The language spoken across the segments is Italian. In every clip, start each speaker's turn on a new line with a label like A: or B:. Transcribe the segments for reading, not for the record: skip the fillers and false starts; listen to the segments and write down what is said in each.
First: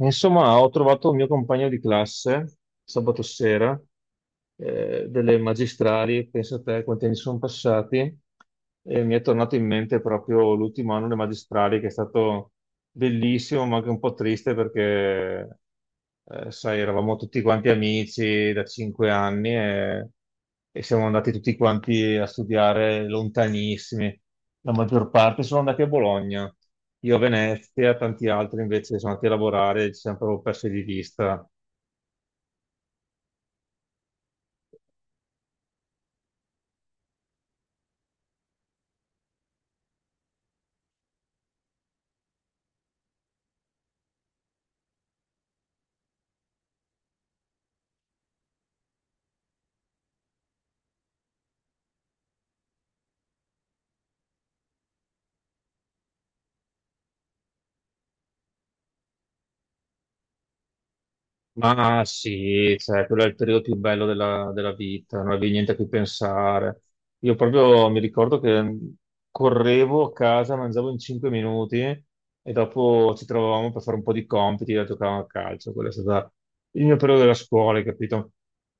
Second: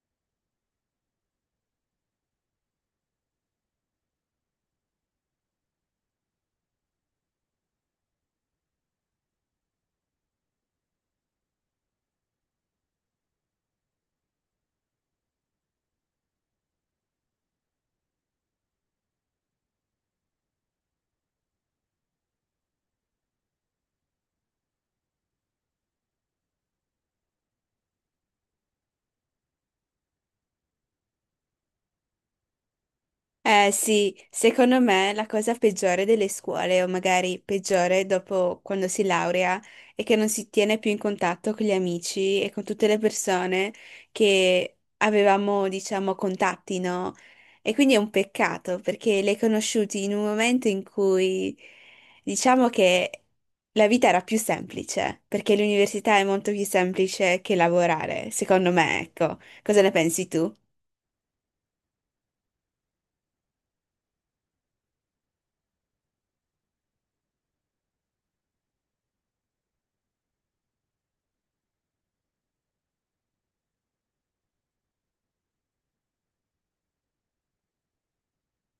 A: Insomma, ho trovato un mio compagno di classe sabato sera, delle magistrali, pensa a te quanti anni sono passati, e mi è tornato in mente proprio l'ultimo anno delle magistrali che è stato bellissimo, ma anche un po' triste perché, sai, eravamo tutti quanti amici da 5 anni e siamo andati tutti quanti a studiare lontanissimi. La maggior parte sono andati a Bologna, io a Venezia, tanti altri invece sono andati a lavorare e ci siamo proprio persi di vista.
B: Eh sì, secondo me la cosa peggiore delle scuole, o magari peggiore dopo quando si laurea, è che non si tiene più in contatto con gli amici e con tutte le persone che avevamo, diciamo, contatti, no? E quindi è un peccato perché le hai conosciuti in un momento in cui diciamo che la vita era più semplice, perché l'università è molto più semplice che lavorare, secondo me, ecco. Cosa ne pensi tu?
A: Ma sì, cioè, quello è il periodo più bello della vita, non avevi niente a cui pensare. Io proprio mi ricordo che correvo a casa, mangiavo in 5 minuti e dopo ci trovavamo per fare un po' di compiti e giocavamo a calcio. Quello è stato il mio periodo della scuola, hai capito?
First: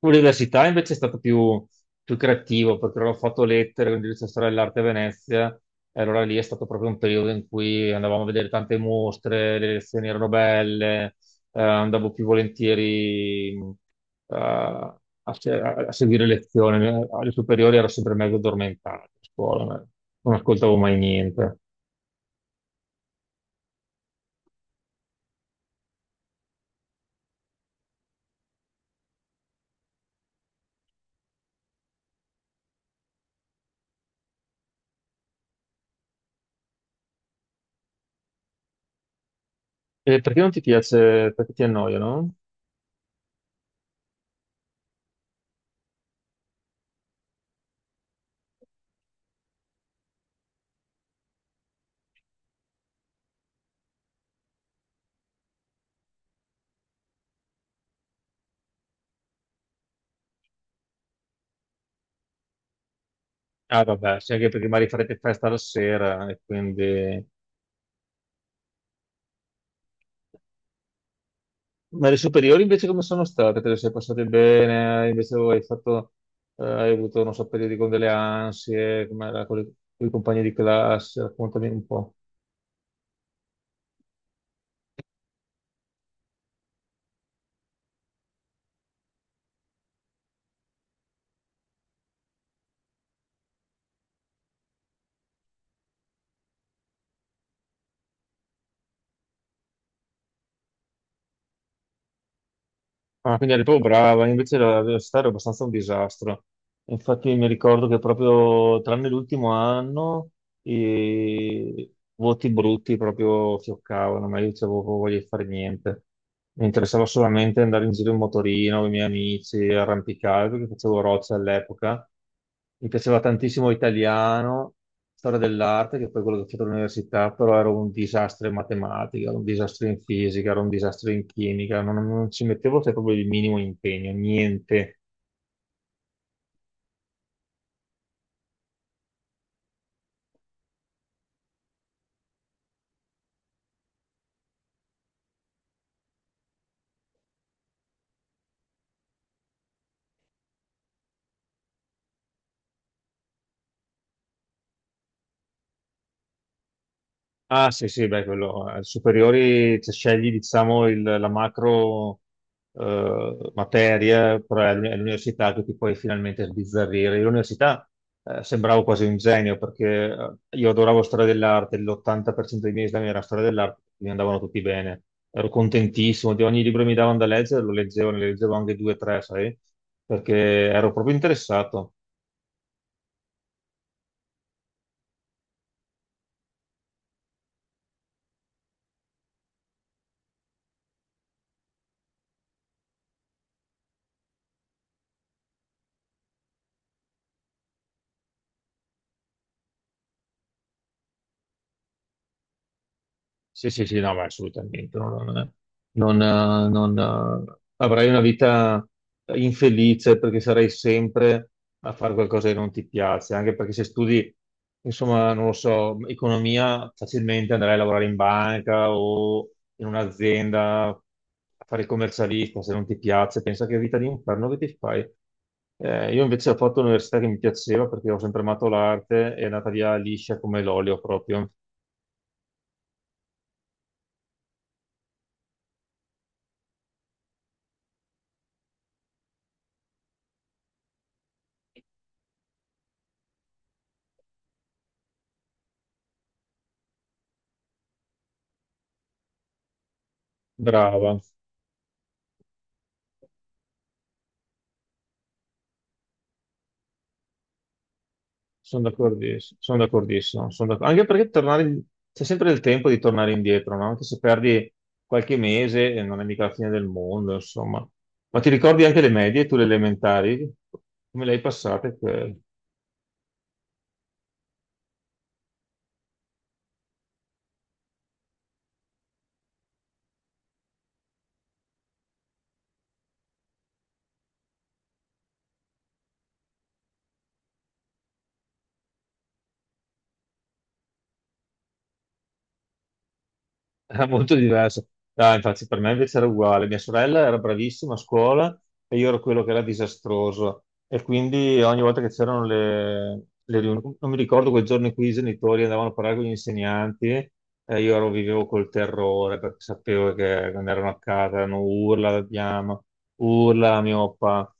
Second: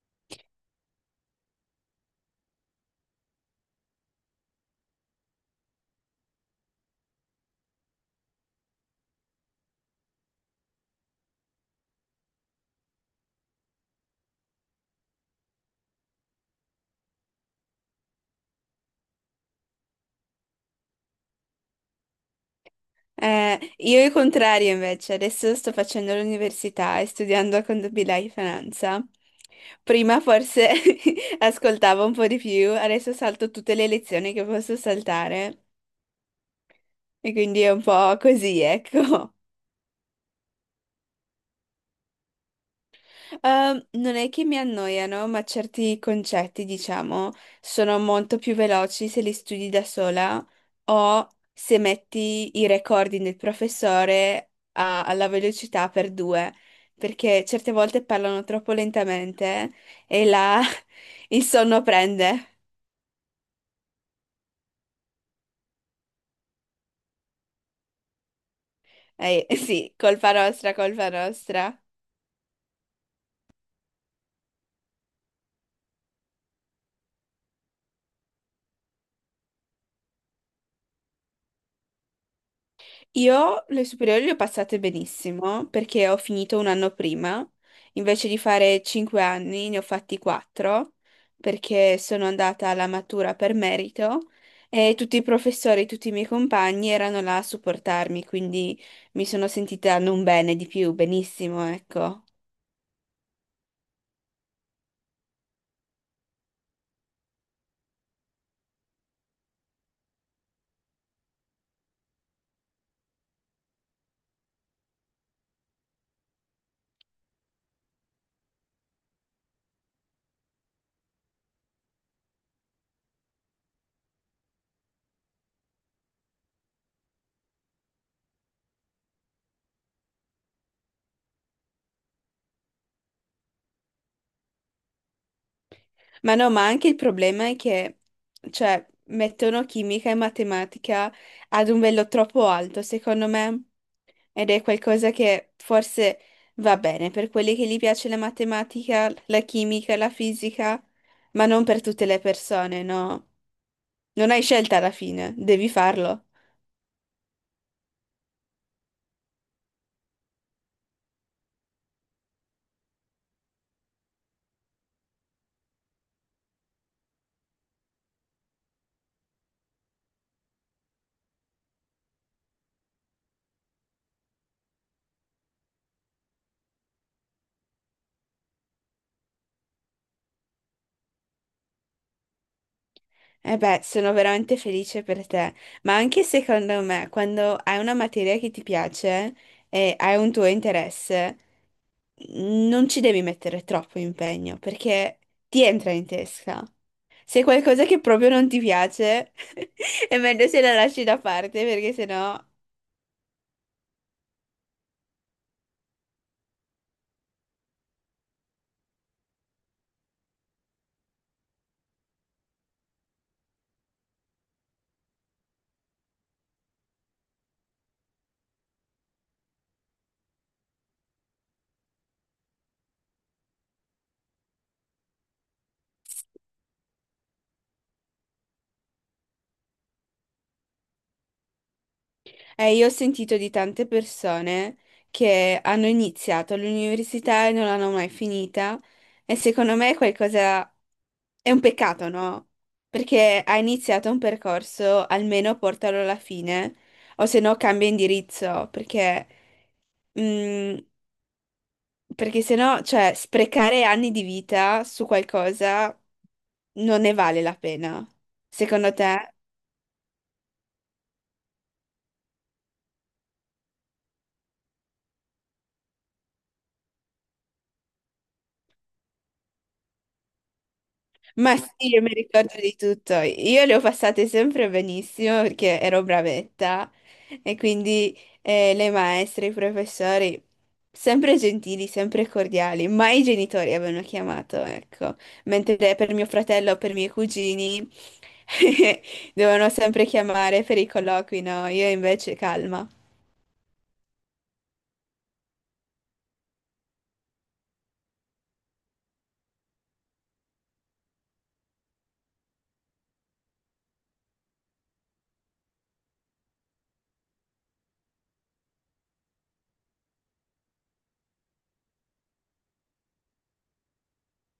A: L'università invece è stato più creativo perché ho fatto lettere, quindi c'è storia dell'arte a Venezia. E allora lì è stato proprio un periodo in cui andavamo a vedere tante mostre, le lezioni erano belle, andavo più volentieri a, se- a seguire lezioni. Alle superiori ero sempre mezzo addormentato a scuola, ma non ascoltavo mai niente.
B: Io il contrario invece, adesso sto facendo l'università e studiando contabilità e finanza. Prima forse ascoltavo un po' di più, adesso salto tutte le lezioni che posso saltare e quindi è un po' così, ecco.
A: E perché non ti piace? Perché ti annoia, no?
B: Non è che mi annoiano, ma certi concetti, diciamo, sono molto più veloci se li studi da sola o se metti i recording del professore alla velocità per due, perché certe volte parlano troppo lentamente e là il sonno prende.
A: Ah, vabbè, sì, anche perché magari farete festa la sera e quindi...
B: Sì, colpa nostra, colpa nostra.
A: Ma le superiori invece come sono state? Te le sei passate bene? Invece hai fatto, hai avuto, non so, periodi con delle ansie, come era con i compagni di classe? Raccontami un po'.
B: Io le superiori le ho passate benissimo perché ho finito un anno prima, invece di fare 5 anni ne ho fatti 4 perché sono andata alla matura per merito e tutti i professori, tutti i miei compagni erano là a supportarmi, quindi mi sono sentita non bene di più, benissimo, ecco.
A: Ah, quindi eri proprio brava, invece la velocità era abbastanza un disastro. Infatti mi ricordo che proprio tranne l'ultimo anno i voti brutti proprio fioccavano, ma io dicevo "Oh, "Non voglio fare niente. Mi interessava solamente andare in giro in motorino con i miei amici, arrampicare, perché facevo roccia all'epoca. Mi piaceva tantissimo italiano, storia dell'arte, che è poi quello che ho fatto all'università, però ero un disastro in matematica, ero un disastro in fisica, ero un disastro in chimica, non ci mettevo, cioè, proprio il minimo impegno, niente.
B: Ma no, ma anche il problema è che, cioè, mettono chimica e matematica ad un livello troppo alto, secondo me, ed è qualcosa che forse va bene per quelli che gli piace la matematica, la chimica, la fisica, ma non per tutte le persone, no? Non hai scelta alla fine, devi farlo.
A: Ah, sì, sì, beh, quello, superiori, cioè, scegli, diciamo, la macro materia, però è è l'università che ti puoi finalmente sbizzarrire. Io l'università, sembravo quasi un genio, perché, io adoravo storia dell'arte, l'80% dei miei esami era storia dell'arte, mi andavano tutti bene. Ero contentissimo di ogni libro che mi davano da leggere, lo leggevo, ne leggevo anche 2 o 3, sai, perché ero proprio interessato.
B: E beh, sono veramente felice per te, ma anche secondo me, quando hai una materia che ti piace e hai un tuo interesse, non ci devi mettere troppo impegno perché ti entra in testa. Se è qualcosa che proprio non ti piace, è meglio se la lasci da parte perché sennò...
A: Sì, sì, sì, no, ma assolutamente. Non, non- non, Avrai una vita infelice perché sarai sempre a fare qualcosa che non ti piace, anche perché se studi, insomma, non lo so, economia, facilmente andrai a lavorare in banca o in un'azienda a fare il commercialista, se non ti piace, pensa che vita di inferno che ti fai. Io invece ho fatto l'università che mi piaceva perché ho sempre amato l'arte, è andata via liscia come l'olio proprio.
B: Io ho sentito di tante persone che hanno iniziato l'università e non l'hanno mai finita e secondo me è qualcosa... è un peccato, no? Perché hai iniziato un percorso, almeno portalo alla fine o se no cambia indirizzo perché... Mm.
A: Brava.
B: Perché sennò, cioè, sprecare anni di vita su qualcosa non ne vale la pena, secondo te?
A: Sono d'accordissimo, anche perché c'è sempre il tempo di tornare indietro, no? Anche se perdi qualche mese, non è mica la fine del mondo, insomma. Ma ti ricordi anche le medie, tu le elementari? Come le hai
B: Ma sì,
A: passate
B: io mi
A: quelle?
B: ricordo di tutto. Io le ho passate sempre benissimo perché ero bravetta e quindi le maestre, i professori, sempre gentili, sempre cordiali, mai i genitori avevano chiamato, ecco. Mentre per mio fratello, per i miei cugini, dovevano sempre chiamare per i colloqui, no? Io invece calma.
A: Era molto diverso. No, infatti per me invece era uguale. Mia sorella era bravissima a scuola e io ero quello che era disastroso. E quindi ogni volta che c'erano le riunioni, non mi ricordo quel giorno in cui i genitori andavano a parlare con gli insegnanti, io ero, vivevo col terrore perché sapevo che quando erano a casa erano urla, la diamo, urla la mio papà.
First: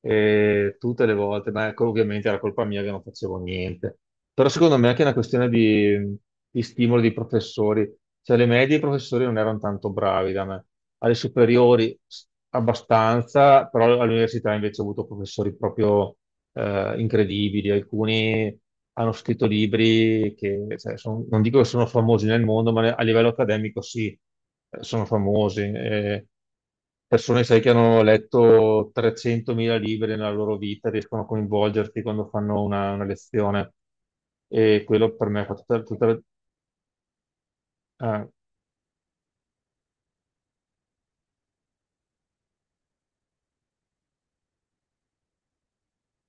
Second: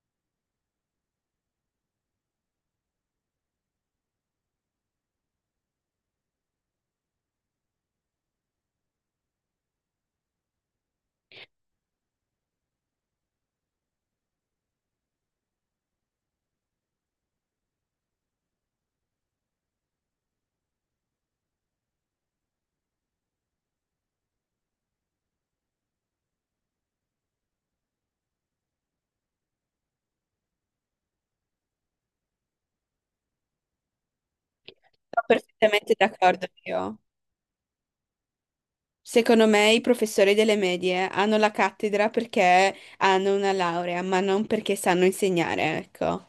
A: E tutte le volte, ma ecco, ovviamente era colpa mia che non facevo niente. Però secondo me è anche una questione di stimolo dei professori. Cioè, le medie i professori non erano tanto bravi da me. Alle superiori abbastanza, però all'università invece ho avuto professori proprio, incredibili, alcuni hanno scritto libri che, cioè, non dico che sono famosi nel mondo, ma a livello accademico sì, sono famosi. Persone, sai, che hanno letto 300.000 libri nella loro vita, riescono a coinvolgerti quando fanno una lezione. E quello
B: Sono
A: per me fa
B: perfettamente d'accordo io.
A: eh,
B: Secondo me i professori delle medie hanno la cattedra perché hanno una laurea, ma non perché sanno insegnare, ecco.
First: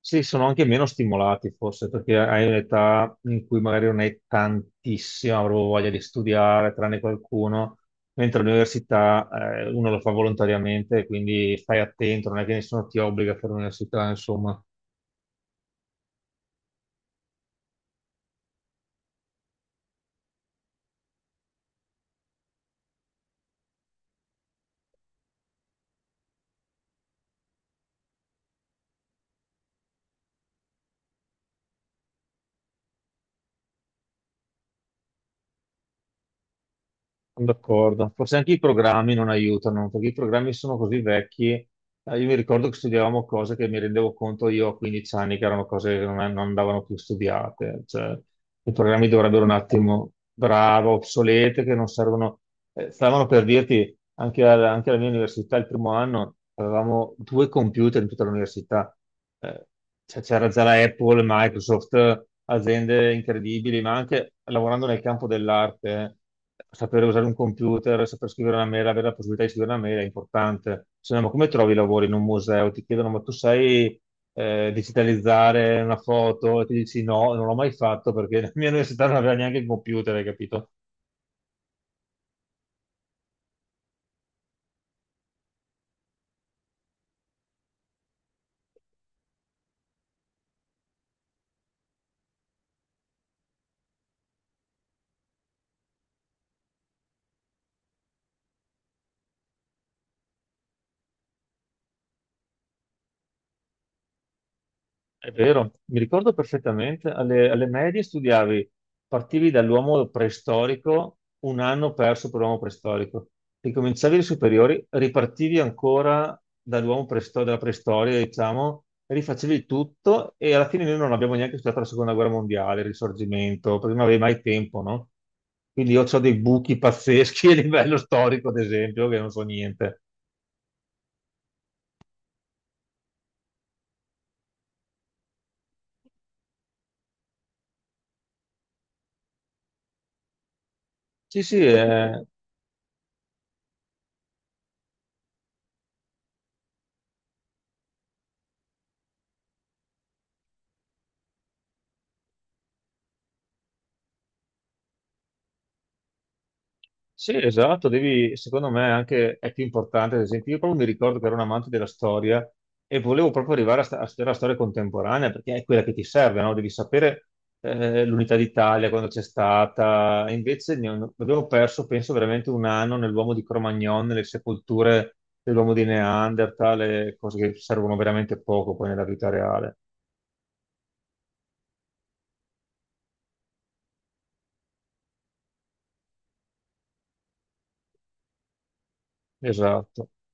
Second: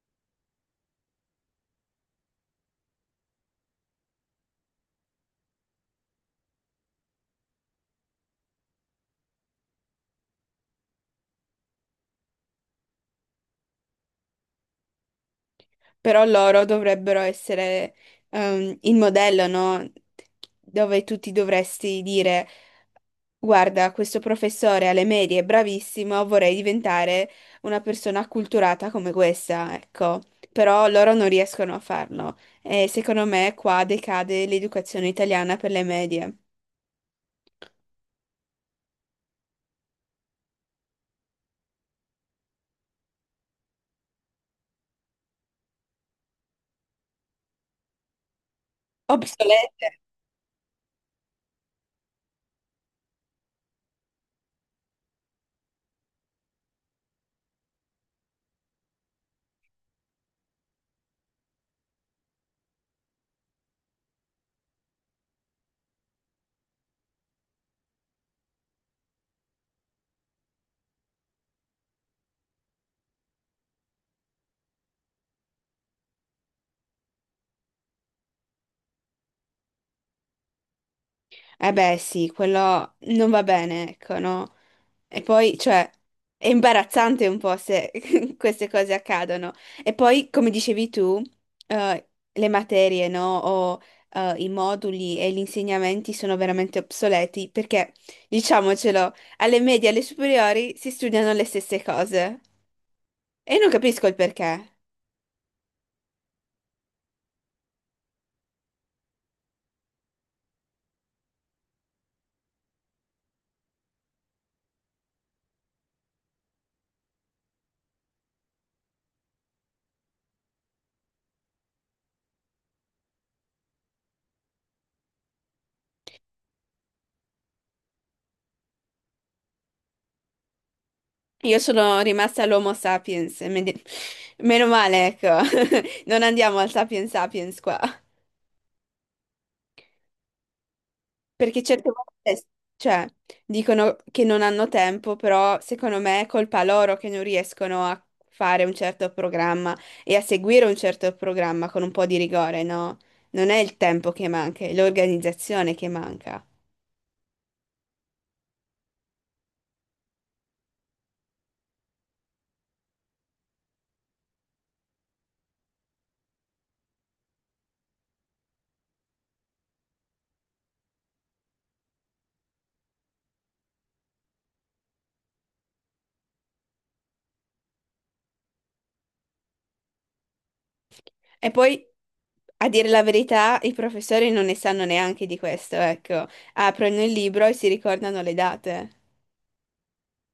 A: Sì, sono anche meno stimolati forse perché hai un'età in cui magari non hai tantissima proprio voglia di studiare, tranne qualcuno, mentre all'università, uno lo fa volontariamente, quindi stai attento, non è che nessuno ti obbliga a fare l'università.
B: Però loro dovrebbero essere il modello, no? Dove tu ti dovresti dire, guarda, questo professore alle medie è bravissimo, vorrei diventare una persona acculturata come questa, ecco. Però loro non riescono a farlo. E secondo me qua decade l'educazione italiana per le medie.
A: Sono d'accordo, forse anche i programmi non aiutano, perché i programmi sono così vecchi. Io mi ricordo che studiavamo cose che mi rendevo conto io a 15 anni che erano cose che non andavano più studiate. Cioè, i programmi dovrebbero un
B: Obsoleta.
A: attimo, bravo, obsolete, che non servono. Stavano per dirti, anche, anche alla mia università, il primo anno, avevamo 2 computer in tutta l'università. Eh, cioè, c'era già la Apple, Microsoft, aziende incredibili, ma anche lavorando nel campo dell'arte. Sapere usare un computer, saper scrivere una mail, avere la possibilità di scrivere una mail è importante. Se no, ma come trovi i lavori in un museo? Ti chiedono, ma tu sai, digitalizzare una foto? E ti dici no, non l'ho mai fatto perché la mia università non aveva neanche il computer, hai capito?
B: Eh beh, sì, quello non va bene, ecco, no? E poi, cioè, è imbarazzante un po' se queste cose accadono. E poi, come dicevi tu, le materie, no? O i moduli e gli insegnamenti sono veramente obsoleti perché, diciamocelo, alle medie e alle superiori si studiano le stesse cose. E non capisco il perché.
A: È vero, mi ricordo perfettamente, alle medie studiavi, partivi dall'uomo preistorico, un anno perso per l'uomo preistorico, ricominciavi le superiori, ripartivi ancora dalla preistoria, diciamo, rifacevi tutto e alla fine noi non abbiamo neanche studiato la seconda guerra mondiale, il risorgimento, perché non avevi mai tempo, no? Quindi io ho dei buchi pazzeschi a livello storico, ad esempio, che non so niente.
B: Io sono rimasta all'Homo sapiens, e meno male, ecco. Non andiamo al sapiens sapiens qua.
A: Sì, sì, Mm.
B: Perché certe
A: È.
B: volte, cioè, dicono che non hanno tempo, però secondo me è colpa loro che non riescono a fare un certo programma e a seguire un certo programma con un po' di rigore, no? Non è il tempo che manca, è l'organizzazione che manca.
A: Sì, esatto, devi, secondo me anche è più importante, ad esempio, io proprio mi ricordo che ero un amante della storia e volevo proprio arrivare a, a studiare la storia contemporanea perché è quella che ti serve, no? Devi sapere, l'unità d'Italia, quando c'è stata, e invece abbiamo perso, penso, veramente un anno nell'uomo di Cro-Magnon, nelle sepolture dell'uomo di Neanderthal, e cose che servono veramente poco poi nella vita reale.
B: E poi, a dire la verità, i professori non ne sanno neanche di questo, ecco. Aprono il libro e si ricordano le date.
A: Esatto.